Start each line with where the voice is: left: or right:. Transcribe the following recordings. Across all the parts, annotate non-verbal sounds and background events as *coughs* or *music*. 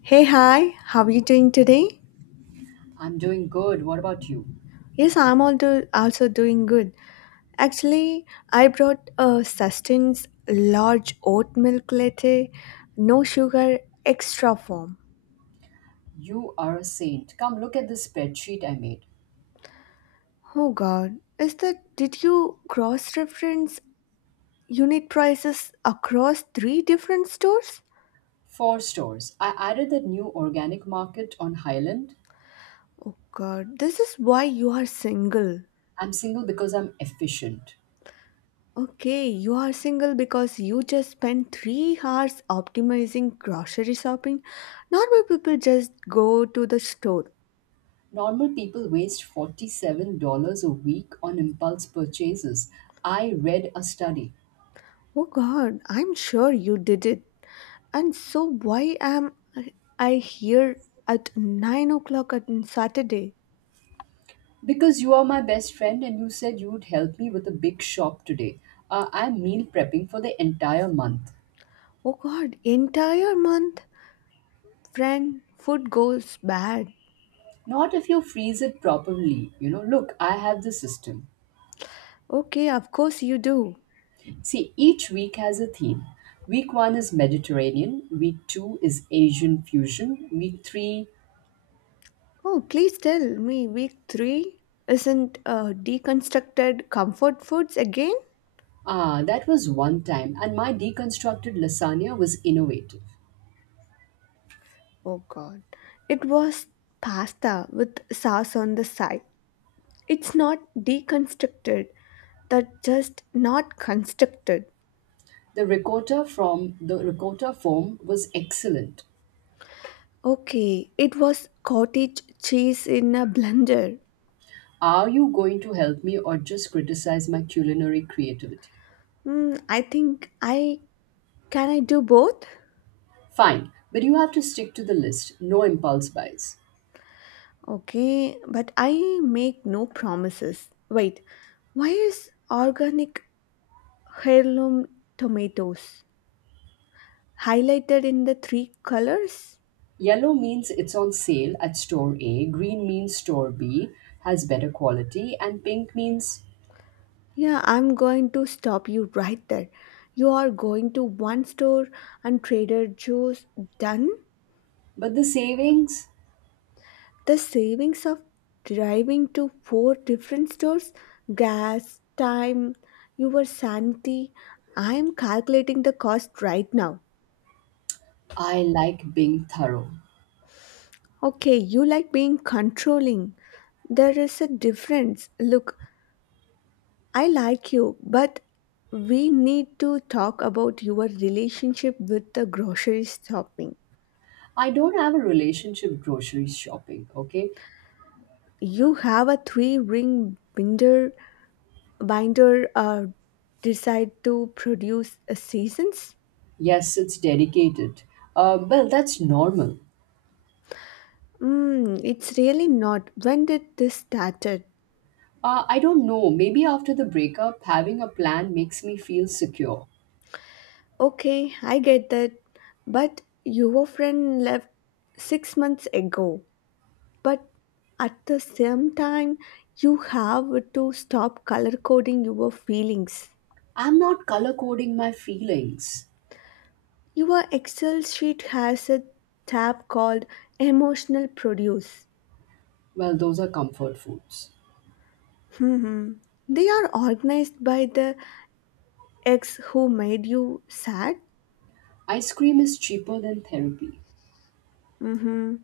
left: Hey, hi, how are you doing today?
right: I'm doing good. What about you?
left: Yes, I'm also doing good. Actually, I brought a sustenance large oat milk latte, no sugar, extra foam.
right: You are a saint. Come look at this spreadsheet I made.
left: Oh god, is that did you cross reference unit prices across three different stores?
right: Four stores. I added the new organic market on Highland.
left: Oh god, this is why you are single.
right: I'm single because I'm efficient.
left: Okay, you are single because you just spent 3 hours optimizing grocery shopping. Normal people just go to the store.
right: Normal people waste $47 a week on impulse purchases. I read a study.
left: Oh god, I'm sure you did it. And so why am I here at 9 o'clock on Saturday?
right: Because you are my best friend and you said you would help me with a big shop today. I'm meal prepping for the entire month.
left: Oh god, entire month? Friend, food goes bad.
right: Not if you freeze it properly. You know, look, I have the system.
left: Okay, of course you do.
right: See, each week has a theme. Week one is Mediterranean, week two is Asian fusion, week three,
left: Oh, please tell me week 3 isn't deconstructed comfort foods again?
right: that was one time, and my deconstructed lasagna was innovative.
left: Oh god. It was pasta with sauce on the side. It's not deconstructed. That just not constructed.
right: The ricotta from the ricotta form was excellent.
left: Okay, it was cottage cheese in a blender.
right: Are you going to help me or just criticize my culinary creativity?
left: Hmm, I think I can I do both?
right: Fine, but you have to stick to the list. No impulse buys.
left: Okay, but I make no promises. Wait, why is organic heirloom tomatoes highlighted in the three colors?
right: Yellow means it's on sale at store A, green means store B has better quality, and pink means,
left: Yeah, I'm going to stop you right there. You are going to one store and Trader Joe's, done?
right: but the savings,
left: The savings of driving to four different stores, gas, time, your sanity. I am calculating the cost right now.
right: I like being thorough.
left: Okay, you like being controlling. There is a difference. Look, I like you, but we need to talk about your relationship with the grocery shopping.
right: I don't have a relationship grocery shopping, okay?
left: You have a three ring binder, decide to produce a seasons.
right: Yes, it's dedicated. Well, that's normal.
left: It's really not. When did this started?
right: I don't know, maybe after the breakup, having a plan makes me feel secure.
left: Okay, I get that, but your friend left 6 months ago. But at the same time, you have to stop color coding your feelings.
right: I'm not color coding my feelings.
left: Your Excel sheet has a tab called emotional produce.
right: Well, those are comfort foods.
left: Hmm. They are organized by the ex who made you sad.
right: Ice cream is cheaper than therapy.
left: Hmm.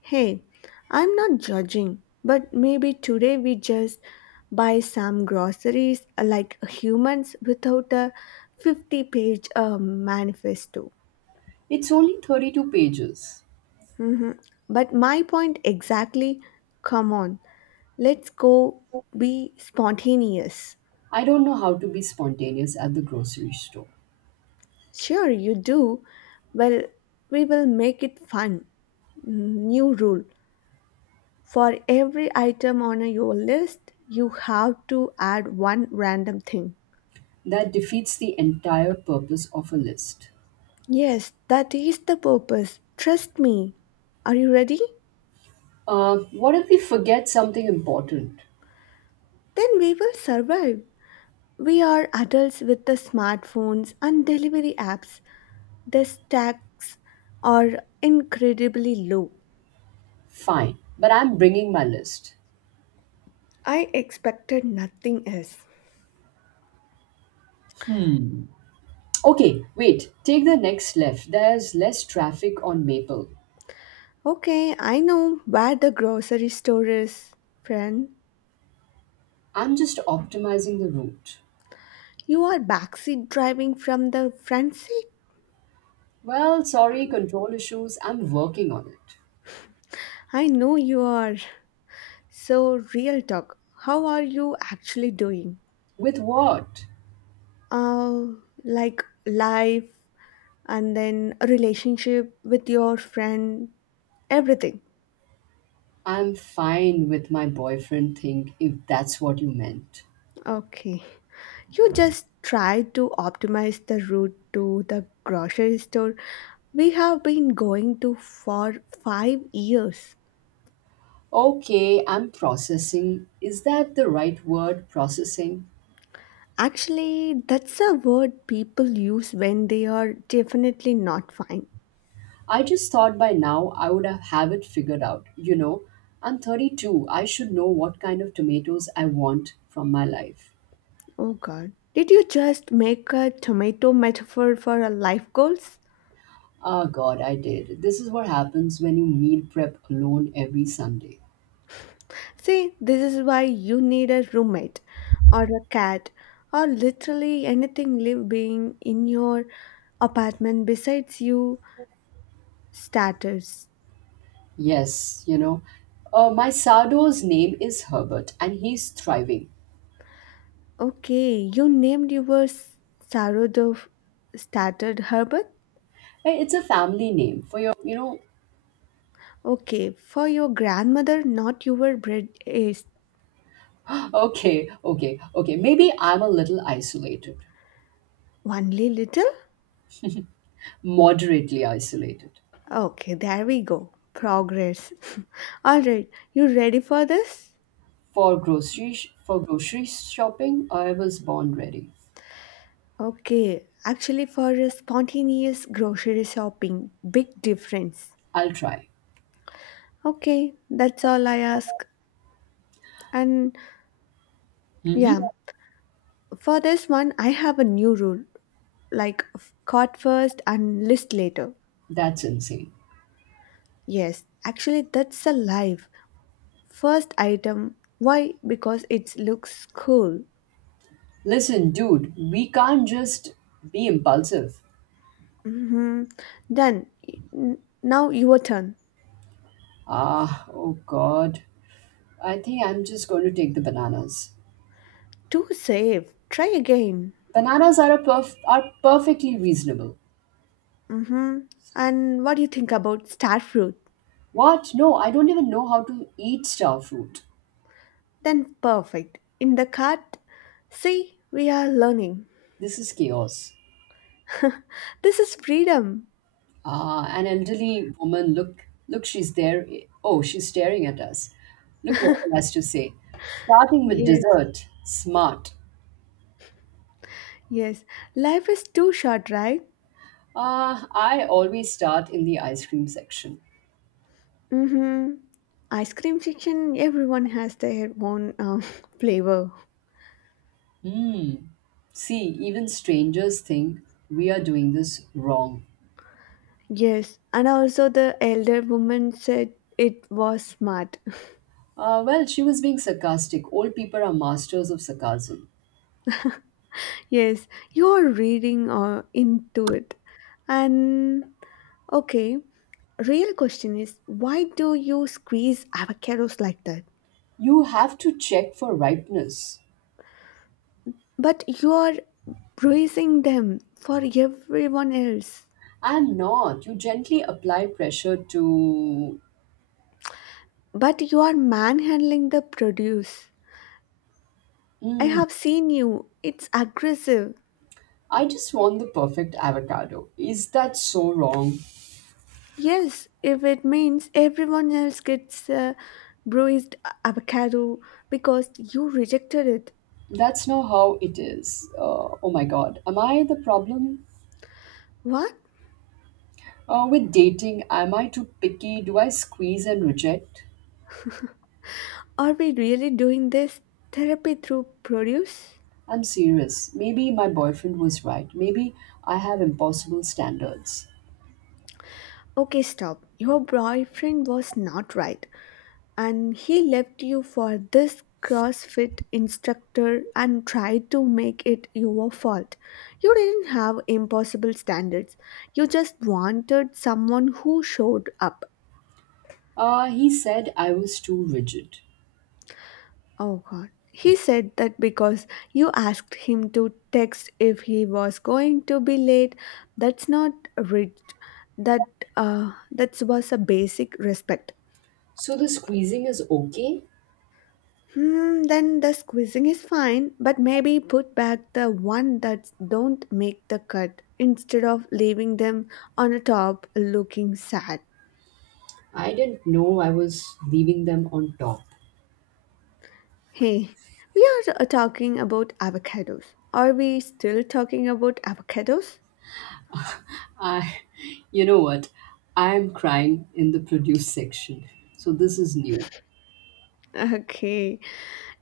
left: Hey, I'm not judging, but maybe today we just buy some groceries like humans without a 50 page manifesto.
right: It's only 32 pages.
left: Hmm. But my point exactly. Come on, let's go be spontaneous.
right: I don't know how to be spontaneous at the grocery store.
left: Sure, you do. Well, we will make it fun. New rule. For every item on your list, you have to add one random thing.
right: That defeats the entire purpose of a list.
left: Yes, that is the purpose. Trust me. Are you ready?
right: Uh, what if we forget something important?
left: Then we will survive. We are adults with the smartphones and delivery apps. The stacks are incredibly low.
right: Fine, but I'm bringing my list.
left: I expected nothing else.
right: Hmm. Okay, wait. Take the next left. There's less traffic on Maple.
left: Okay, I know where the grocery store is, friend.
right: I'm just optimizing the route.
left: You are backseat driving from the front seat.
right: Well, sorry, control issues. I'm working on it.
left: I know you are. So, real talk, how are you actually doing?
right: With what?
left: Uh, like life and then a relationship with your friend, everything.
right: I'm fine with my boyfriend thing if that's what you meant.
left: Okay. You just try to optimize the route to the grocery store. We have been going to for 5 years.
right: Okay, I'm processing. Is that the right word, processing?
left: Actually, that's a word people use when they are definitely not fine.
right: I just thought by now I would have it figured out. You know, I'm 32. I should know what kind of tomatoes I want from my life.
left: Oh God, did you just make a tomato metaphor for a life goals?
right: Ah, God, I did. This is what happens when you meal prep alone every Sunday.
left: See, this is why you need a roommate or a cat or literally anything live being in your apartment besides you starters.
right: Yes, you know. My Sado's name is Herbert and he's thriving.
left: Okay, you named your sourdough Starter Herbert.
right: Hey, it's a family name for your,
left: Okay, for your grandmother, not your bread is
right: Okay. Maybe I'm a little isolated,
left: only little.
right: moderately isolated.
left: Okay, there we go. Progress. *laughs* All right, you ready for this?
right: For for grocery shopping, I was born ready.
left: Okay, actually, for a spontaneous grocery shopping, big difference.
right: I'll try.
left: Okay, that's all I ask. And
right: Hmm.
left: yeah, for this one, I have a new rule like cart first and list later.
right: That's insane.
left: Yes, actually, that's a live first item. Why? Because it looks cool.
right: Listen, dude, we can't just be impulsive.
left: Mm-hmm. Then, now your turn.
right: Ah, oh God. I think I'm just going to take the bananas.
left: Too safe. Try again.
right: Bananas are perfectly reasonable.
left: Mm-hmm. And what do you think about starfruit?
right: What? No, I don't even know how to eat star fruit.
left: Then perfect. In the cart. See, we are learning.
right: This is chaos.
left: *laughs* This is freedom.
right: An elderly woman, look, she's there. Oh, she's staring at us. Look what she has to say. Starting with
left: Yes.
right: dessert, smart.
left: Yes. Life is too short, right?
right: I always start in the ice cream section.
left: Mm-hmm. Ice cream section, everyone has their own *laughs* flavor.
right: Hmm. See, even strangers think we are doing this wrong.
left: Yes. And also the elder woman said it was smart. *laughs*
right: Well, she was being sarcastic. Old people are masters of sarcasm.
left: Yes. You're reading into it. And, okay, real question is why do you squeeze avocados like that?
right: You have to check for ripeness.
left: But you are praising them for everyone else.
right: I'm not. You gently apply pressure to.
left: But you are manhandling the produce. I
right: Hmm,
left: have seen you. It's aggressive.
right: I just want the perfect avocado. Is that so wrong?
left: Yes, if it means everyone else gets a bruised avocado because you rejected it.
right: That's not how it is. Oh my god. Am I the problem?
left: What?
right: With dating, am I too picky? Do I squeeze and reject?
left: Are we really doing this therapy through produce?
right: I'm serious. Maybe my boyfriend was right. Maybe I have impossible standards.
left: Okay, stop. Your boyfriend was not right. And he left you for this CrossFit instructor and tried to make it your fault. You didn't have impossible standards. You just wanted someone who showed up.
right: He said I was too rigid.
left: Oh god. He said that because you asked him to text if he was going to be late. That's not rigid. That that was a basic respect.
right: So the squeezing is okay?
left: Hmm, then the squeezing is fine, but maybe put back the one that don't make the cut instead of leaving them on the top looking sad.
right: I didn't know I was leaving them on top.
left: Hey, we are talking about avocados. Are we still talking about avocados? *laughs*
right: I, *laughs* you know what? I am crying in the produce section. So this is new.
left: Okay,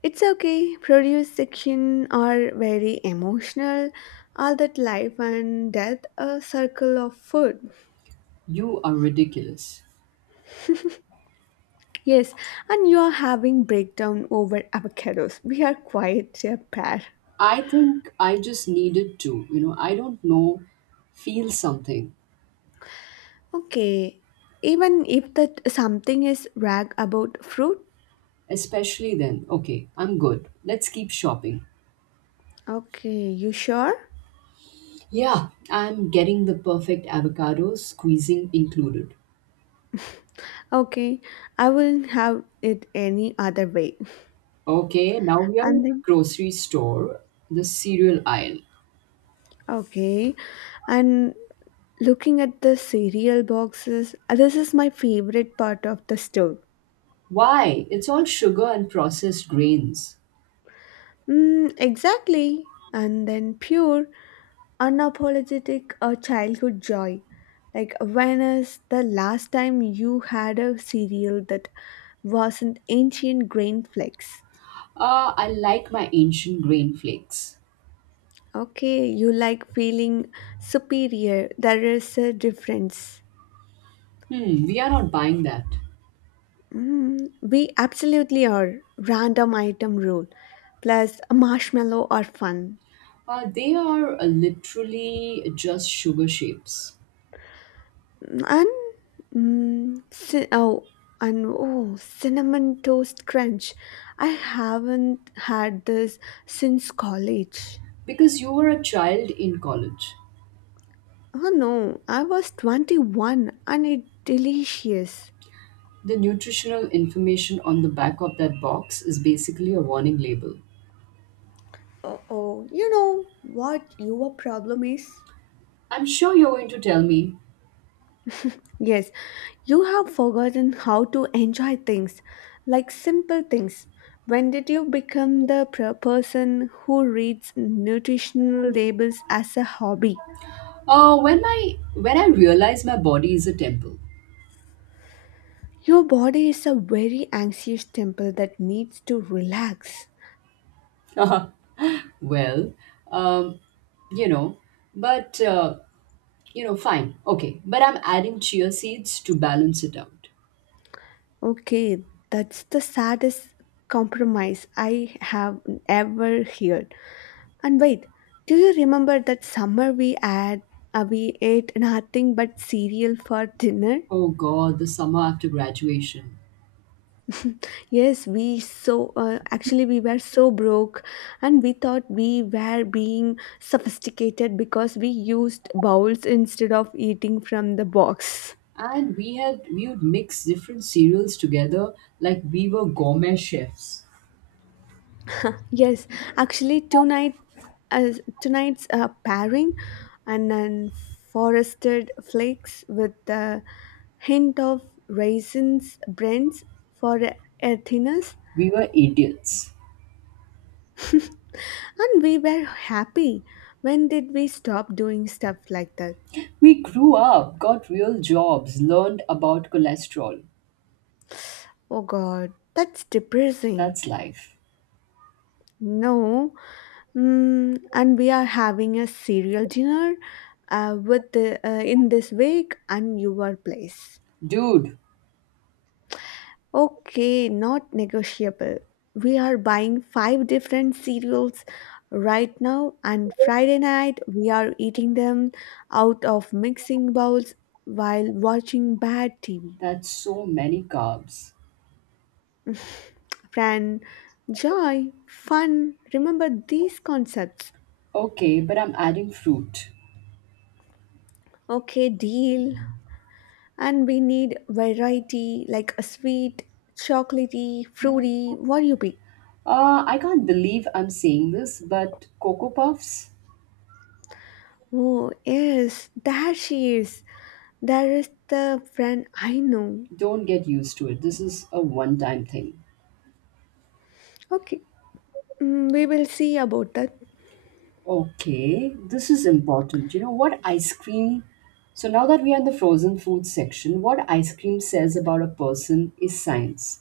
left: it's okay. Produce section are very emotional. All that life and death a circle of food.
right: You are ridiculous.
left: Yes, and you are having breakdown over avocados. We are quite a pair.
right: I think I just needed to, I don't know, feel something.
left: Okay, even if that something is rag about fruit.
right: Especially then, okay, I'm good. Let's keep shopping.
left: Okay, you sure?
right: Yeah, I'm getting the perfect avocado, squeezing included.
left: Okay, I will have it any other way.
right: Okay, now we are in
left: And
right: the
left: then,
right: grocery store, the cereal aisle.
left: okay, and looking at the cereal boxes, this is my favorite part of the store.
right: Why? It's all sugar and processed grains.
left: Mm, exactly. And then pure unapologetic childhood joy. Like, when is the last time you had a cereal that wasn't ancient grain flakes?
right: I like my ancient grain flakes.
left: Okay, you like feeling superior. There is a difference.
right: Hmm, we are not buying that.
left: We absolutely are. Random item rule. Plus, a marshmallow or fun.
right: They are literally just sugar shapes.
left: And mm, ci- oh, cinnamon toast crunch. I haven't had this since college.
right: Because you were a child in college,
left: Oh no, I was 21 and it delicious.
right: the nutritional information on the back of that box is basically a warning label.
left: Oh, you know what your problem is?
right: I'm sure you're going to tell me,
left: Yes, you have forgotten how to enjoy things, like simple things. When did you become the person who reads nutritional labels as a hobby?
right: when my when I realize my body is a temple.
left: Your body is a very anxious temple that needs to relax.
right: *laughs* well, um, you know, but uh, Fine, okay. But I'm adding chia seeds to balance it out.
left: Okay, that's the saddest compromise I have ever heard. And wait, do you remember that summer we ate nothing but cereal for dinner?
right: Oh god, the summer after graduation.
left: Yes, we so actually we were so broke and we thought we were being sophisticated because we used bowls instead of eating from the box.
right: And we would mix different cereals together like we were gourmet chefs.
left: Yes, actually, tonight, as tonight's pairing, and then forested flakes with a hint of raisins, brands for earthiness,
right: We were idiots.
left: and we were happy. When did we stop doing stuff like that?
right: We grew up, got real jobs, learned about cholesterol.
left: Oh God, that's depressing.
right: That's life.
left: No, and we are having a cereal dinner with in this week and your place.
right: Dude,
left: Okay, not negotiable. We are buying five different cereals right now, and Friday night we are eating them out of mixing bowls while watching bad TV.
right: that's so many carbs.
left: Friend, joy, fun, remember these concepts.
right: Okay, but I'm adding fruit.
left: Okay, deal. And we need variety like a sweet, chocolatey, fruity, what you pick.
right: I can't believe I'm saying this, but Cocoa Puffs,
left: Oh, yes, there she is. There is the friend I know.
right: don't get used to it. This is a one time thing.
left: Okay, we will see about that.
right: Okay, this is important. You know what ice cream? So now that we are in the frozen food section, what ice cream says about a person is science.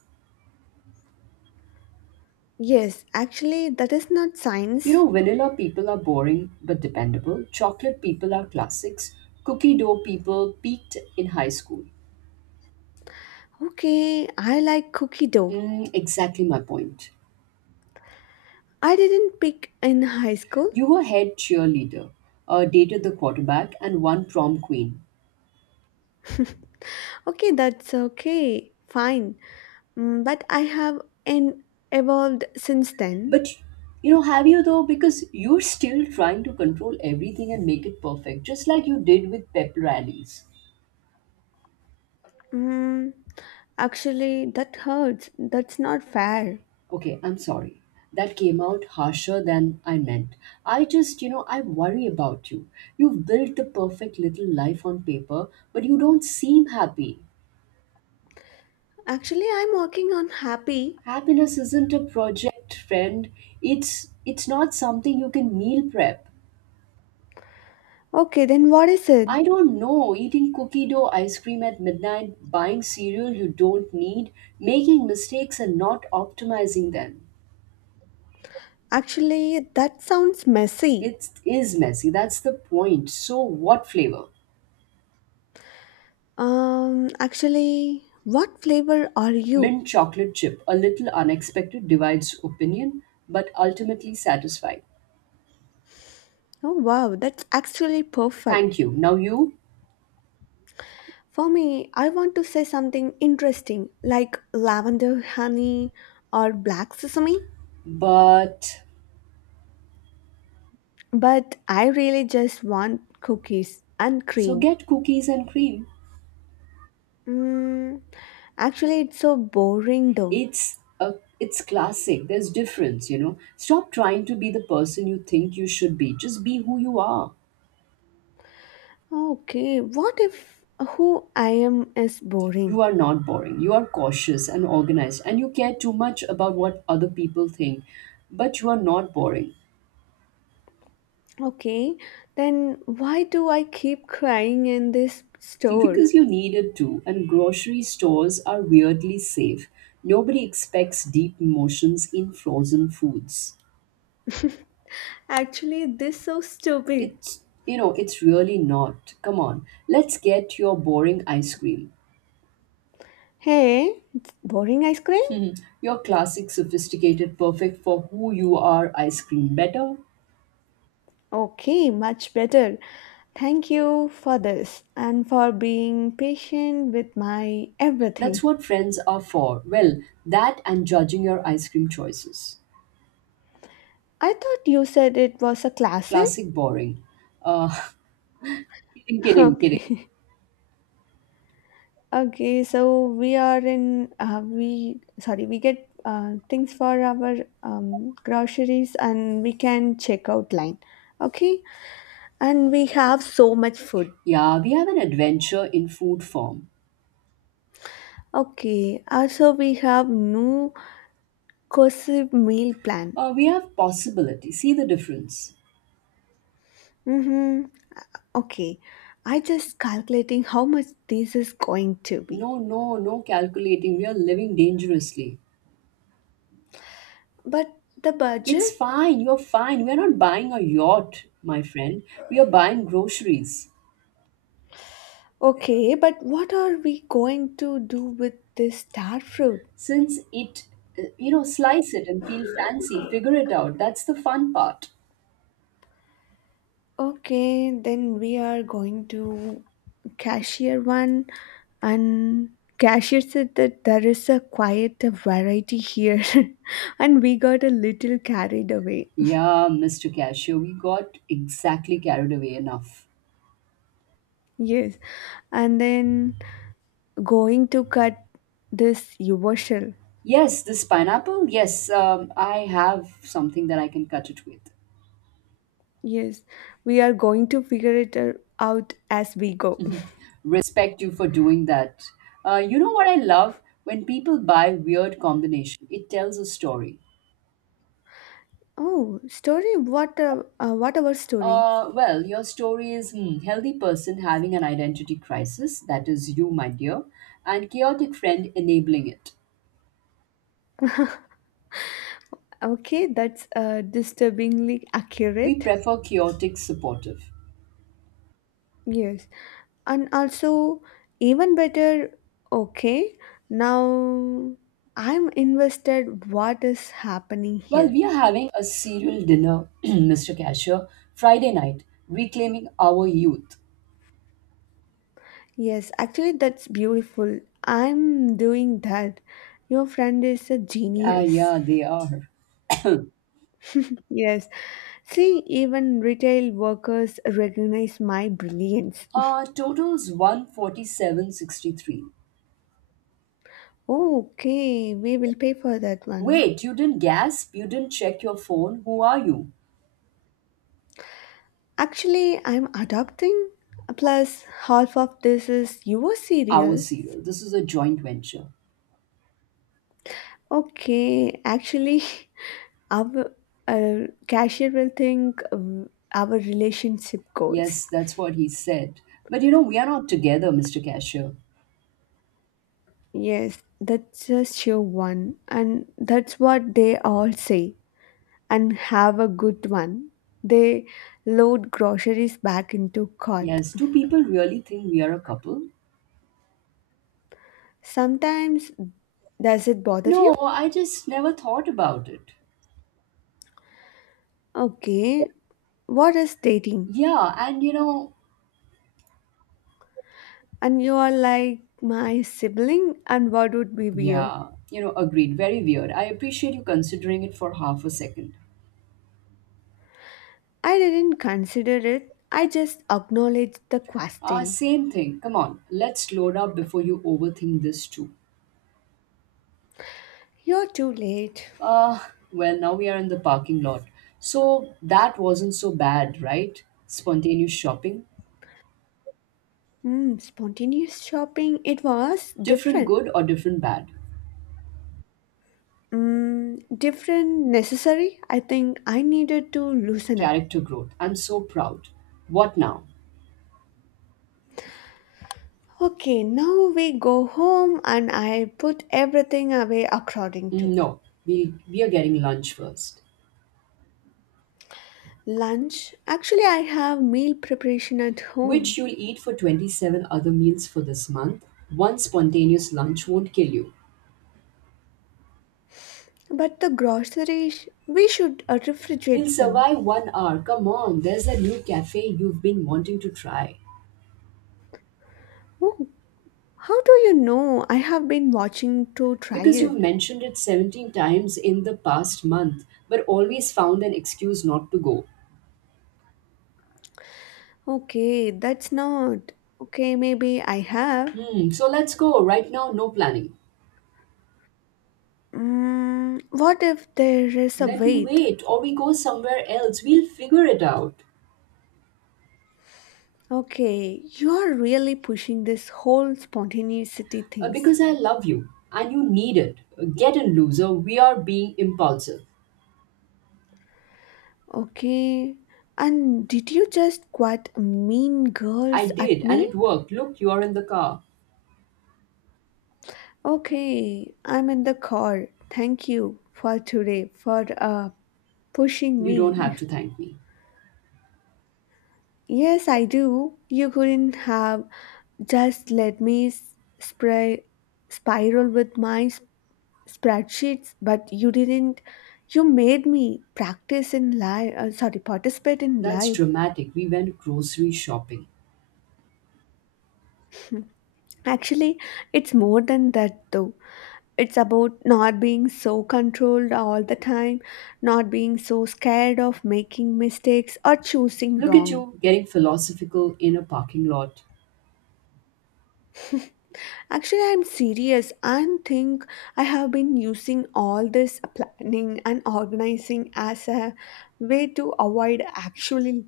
left: Yes, actually, that is not
right: You
left: science.
right: know, vanilla people are boring but dependable. Chocolate people are classics. Cookie dough people peaked in high school.
left: Okay, I like cookie dough.
right: Mm, exactly my point.
left: I didn't pick in high school.
right: You were head cheerleader, dated the quarterback, and one prom queen.
left: *laughs* Okay, that's okay, fine. But I have evolved since then.
right: But you know, have you though? Because you're still trying to control everything and make it perfect, just like you did with pep rallies.
left: Mm, Actually, that hurts. That's not fair.
right: Okay, I'm sorry. That came out harsher than I meant. I just, you know, I worry about you. You've built the perfect little life on paper, but you don't seem happy.
left: Actually, I'm working on happy.
right: Happiness isn't a project, friend. It's not something you can meal prep.
left: Okay, then what is it?
right: I don't know. Eating cookie dough ice cream at midnight, buying cereal you don't need, making mistakes and not optimizing them.
left: Actually, that sounds messy.
right: It is messy. That's the point. So, what flavor?
left: Actually, what flavor are you?
right: Mint chocolate chip, a little unexpected, divides opinion, but ultimately satisfied.
left: Oh, wow, that's actually perfect.
right: Thank you. Now you,
left: For me, I want to say something interesting like lavender honey or black sesame,
right: but
left: but I really just want cookies and
right: so
left: cream.
right: get cookies and cream.
left: Mm, Actually, it's so boring though.
right: It's classic. There's difference, you know. Stop trying to be the person you think you should be. Just be who you are.
left: Okay, what if who I am is
right: You
left: boring?
right: are not boring. You are cautious and organized, and you care too much about what other people think. But you are not boring.
left: Okay, then why do I keep crying in this
right: *laughs*
left: store?
right: Because you needed to, and grocery stores are weirdly safe. Nobody expects deep emotions in frozen foods.
left: Actually, this so stupid.
right: It's, you know, it's really not. Come on, let's get your boring ice cream.
left: Hey, it's boring ice cream?
right: Your classic, sophisticated, perfect for who you are ice cream better.
left: Okay, much better. Thank you for this and for being patient with my
right: That's
left: everything.
right: what friends are for. Well, that and judging your ice cream choices.
left: I thought you said it was a classic.
right: Classic boring. Uh, *laughs* Kidding,
left: *laughs*
right: kidding, kidding.
left: Okay. Okay, so we are in we get things for our groceries and we can check out line. Okay? And we have so much food.
right: Yeah, we have an adventure in food form.
left: Okay, also we have no cohesive meal plan.
right: We have possibility. See the difference.
left: Mm-hmm. Okay. I just calculating how much this is going to be.
right: No, no, no calculating. We are living dangerously.
left: But the
right: It's
left: budget?
right: fine. You're fine. We're not buying a yacht, my friend. We are buying groceries.
left: Okay, but what are we going to do with this star fruit?
right: Since it, you know, slice it and feel fancy, figure it out. That's the fun part.
left: Okay, then we are going to cashier one and cashier said that there is a quite a variety here *laughs* and we got a little carried away. *laughs*
right: Yeah, Mr. Cashier, we got exactly carried away enough.
left: Yes. And then going to cut this usual.
right: Yes, this pineapple. Yes, I have something that I can cut it with.
left: Yes, we are going to figure it out as we go. *laughs*
right: Respect you for doing that. You know what I love? When people buy weird combination, it tells a story.
left: Oh, story? What? What our story?
right: Well, your story is healthy person having an identity crisis. That is you, my dear, and chaotic friend enabling it.
left: Okay, that's disturbingly
right: We
left: accurate.
right: prefer chaotic supportive.
left: Yes, and also even better. Okay, now I'm invested. What is happening
right: Well,
left: here?
right: we are having a serial dinner, *clears throat* Mr. Cashier, Friday night, reclaiming our youth.
left: Yes, actually, that's beautiful. I'm doing that. Your friend is a
right: Ah,
left: genius.
right: yeah, they are. *coughs*
left: Yes. See, even retail workers recognize my brilliance.
right: Total's 147.63.
left: Okay, we will pay for that one.
right: Wait, you didn't gasp? You didn't check your phone? Who are you?
left: Actually, I'm adopting. Plus, half of this is your
right: Our
left: cereals.
right: serial. This is a joint venture.
left: Okay, actually, *laughs* our uh, cashier will think of our relationship goals.
right: Yes, that's what he said. But you know, we are not together, Mr. Cashier.
left: Yes, that's just your one, and that's what they all say. And have a good one. They load groceries back into cart.
right: Yes, do people really think we are a couple?
left: Sometimes, does it bother
right: No,
left: you?
right: I just never thought about it.
left: Okay, what is dating?
right: Yeah, and you know,
left: And you are like my sibling, and what would be weird?
right: yeah, you know, agreed. Very weird. I appreciate you considering it for half a second.
left: I didn't consider it, I just acknowledged the question.
right: Same thing. Come on, let's load up before you overthink this too.
left: You're too late.
right: Uh, well, now we are in the parking lot. So that wasn't so bad, right? Spontaneous shopping.
left: Spontaneous shopping, it was
right: Different
left: different.
right: good or different bad?
left: Different, necessary. I think I needed to loosen up.
right: Character growth. I'm so proud. What now?
left: Okay, now we go home and I put everything away according
right: Mm,
left: to
right: no, we are getting lunch first.
left: lunch. Actually, I have meal preparation at
right: Which
left: home,
right: you'll eat for 27 other meals for this month. One spontaneous lunch won't kill you.
left: but the groceries we should
right: We'll
left: refrigerate them.
right: survive 1 hour. Come on, there's a new cafe you've been wanting to try.
left: Oh, how do you know? I have been watching to try
right: Because you've
left: it.
right: mentioned it 17 times in the past month, but always found an excuse not to go.
left: Okay, that's not. Okay, maybe I have.
right: Hmm, so let's go. Right now, no planning.
left: What if there is a
right: Then we
left: wait?
right: wait or we go somewhere else. We'll figure it out.
left: Okay, you are really pushing this whole spontaneity things.
right: Because I love you and you need it. Get in, loser. We are being impulsive.
left: Okay. And did you just quite mean
right: I
left: girls at
right: did and it
left: me?
right: worked. Look, you are in the car.
left: Okay, I'm in the car. Thank you for today for pushing
right: You don't have
left: me.
right: to
left: *laughs*
right: thank me.
left: Yes, I do. You couldn't have just let me s- spray spiral with my spreadsheets, but you didn't. You made me practice in life, sorry, participate in
right: That's
left: life.
right: dramatic. We went grocery shopping.
left: Actually, it's more than that though. It's about not being so controlled all the time, not being so scared of making mistakes or choosing
right: Look at
left: wrong.
right: you getting philosophical in a parking lot.
left: Actually, I'm serious and think I have been using all this planning and organizing as a way to avoid actually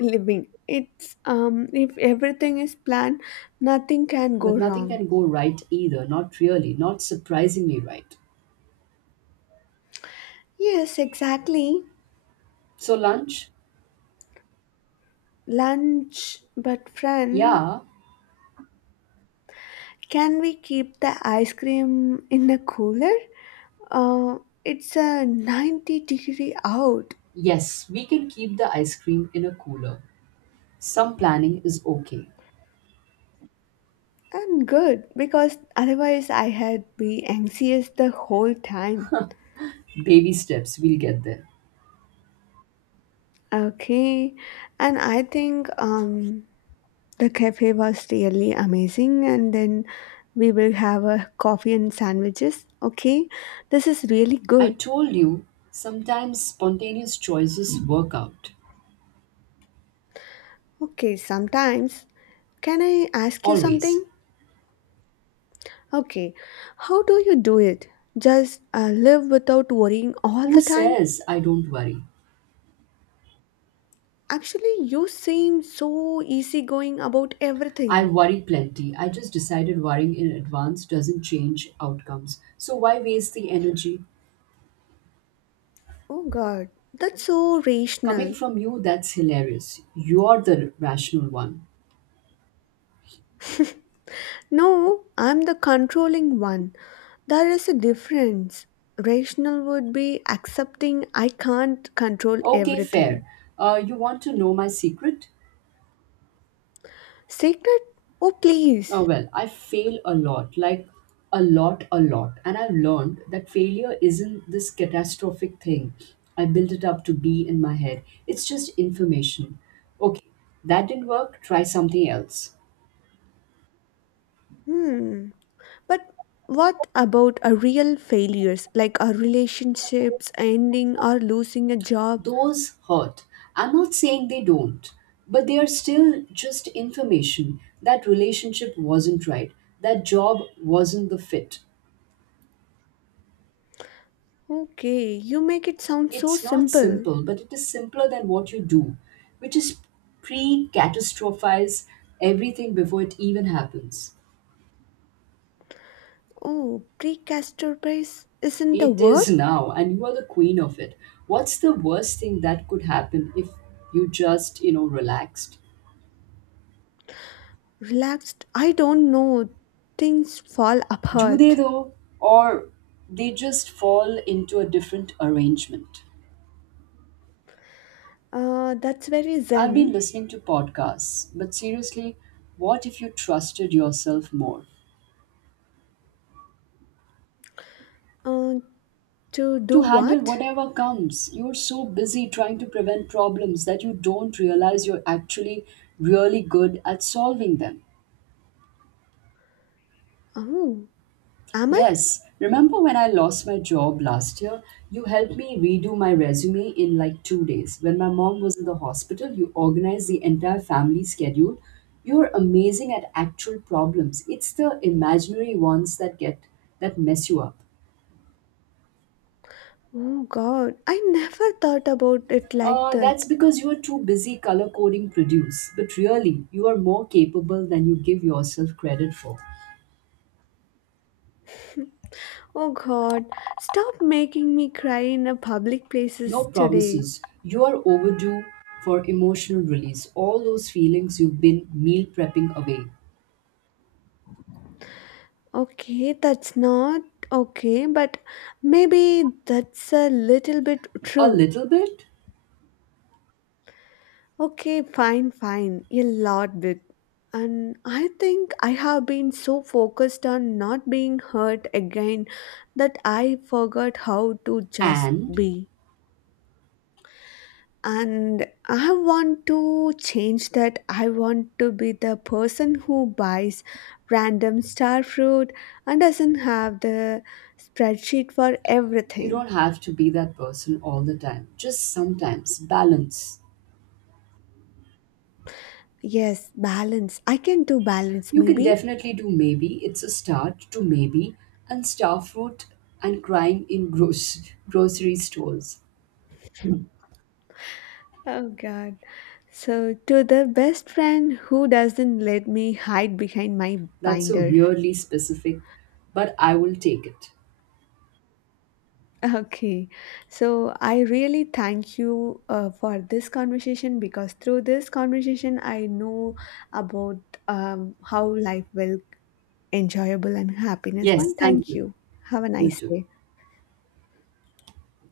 left: living. It's if everything is planned, nothing can go
right: But nothing
left: wrong.
right: can go right either, not really, not surprisingly right.
left: Yes, exactly.
right: So, lunch?
left: Lunch, but friend,
right: Yeah,
left: can we keep the ice cream in the cooler? Uh, it's a 90-degree out,
right: yes, we can keep the ice cream in a cooler. Some planning is okay.
left: and good because otherwise I had be anxious the whole time.
right: Baby steps, we'll get there.
left: Okay, and I think the cafe was really amazing and then we will have a coffee and sandwiches. Okay, this is really
right: I
left: good.
right: told you, sometimes spontaneous choices work out.
left: Okay, sometimes can I ask you
right: Always.
left: something? Okay, how do you do it? Just live without worrying all
right: Who
left: the time?
right: says I don't worry?
left: Actually, you seem so easygoing about
right: I
left: everything.
right: worry plenty. I just decided worrying in advance doesn't change outcomes. So why waste the energy?
left: Oh god, that's so
right: Coming
left: rational.
right: from you, that's hilarious. You're the rational one.
left: No, I'm the controlling one. There is a difference. Rational would be accepting I can't control
right: Okay,
left: everything.
right: fair. You want to know my secret?
left: Sacred? Oh please.
right: Well, I fail a lot, like a lot, a lot. And I've learned that failure isn't this catastrophic thing I built it up to be in my head. It's just information. Okay, that didn't work, try something else.
left: Hmm. But what about a real failures like our relationships ending or losing a job?
right: Those hurt. I'm not saying they don't, but they are still just information. That relationship wasn't right, that job wasn't the fit.
left: Okay, you make it sound so
right: It's not
left: simple.
right: simple, but it is simpler than what you do, which is pre catastrophize everything before it even happens.
left: Oh, precastroprise isn't a
right: It
left: word?
right: is now, and you are the queen of it. What's the worst thing that could happen if you just, you know, relaxed?
left: Relaxed, I don't know. Things fall
right: Do they
left: apart.
right: though? Or they just fall into a different arrangement?
left: That's very
right: I've been
left: zen.
right: listening to podcasts, but seriously, what if you trusted yourself more?
left: Uh, to do
right: To handle
left: what?
right: whatever comes. You're so busy trying to prevent problems that you don't realize you're actually really good at solving them.
left: Oh, am I?
right: Yes, remember when I lost my job last year? You helped me redo my resume in like 2 days. When my mom was in the hospital, you organized the entire family schedule. You're amazing at actual problems. It's the imaginary ones that get that mess you up.
left: Oh god, I never thought about it like that.
right: That's because you are too busy color coding produce, but really, you are more capable than you give yourself credit for.
left: Oh god, stop making me cry in a public
right: No
left: places today.
right: promises. You are overdue for emotional release. All those feelings you've been meal prepping away.
left: Okay, that's not okay, but maybe that's a little bit
right: A
left: true.
right: little bit,
left: Okay, fine, fine, a lot bit. And I think I have been so focused on not being hurt again that I forgot how to just
right: and
left: be. And I want to change that. I want to be the person who buys random star fruit and doesn't have the spreadsheet for
right: you
left: everything.
right: don't have to be that person all the time. Just sometimes. Balance.
left: Yes, balance. I can do balance,
right: You can
left: maybe.
right: definitely do maybe. It's a start to maybe, and star fruit and crying in grocery stores.
left: Oh god. So to the best friend who doesn't let me hide behind my
right: That's a
left: binder.
right: weirdly specific, but I will take it.
left: Okay, so I really thank you for this conversation because through this conversation, I know about how life will enjoyable and happiness. One,
right: Yes, thank
left: thank
right: you.
left: you. Have a
right: You
left: nice
right: too.
left: day.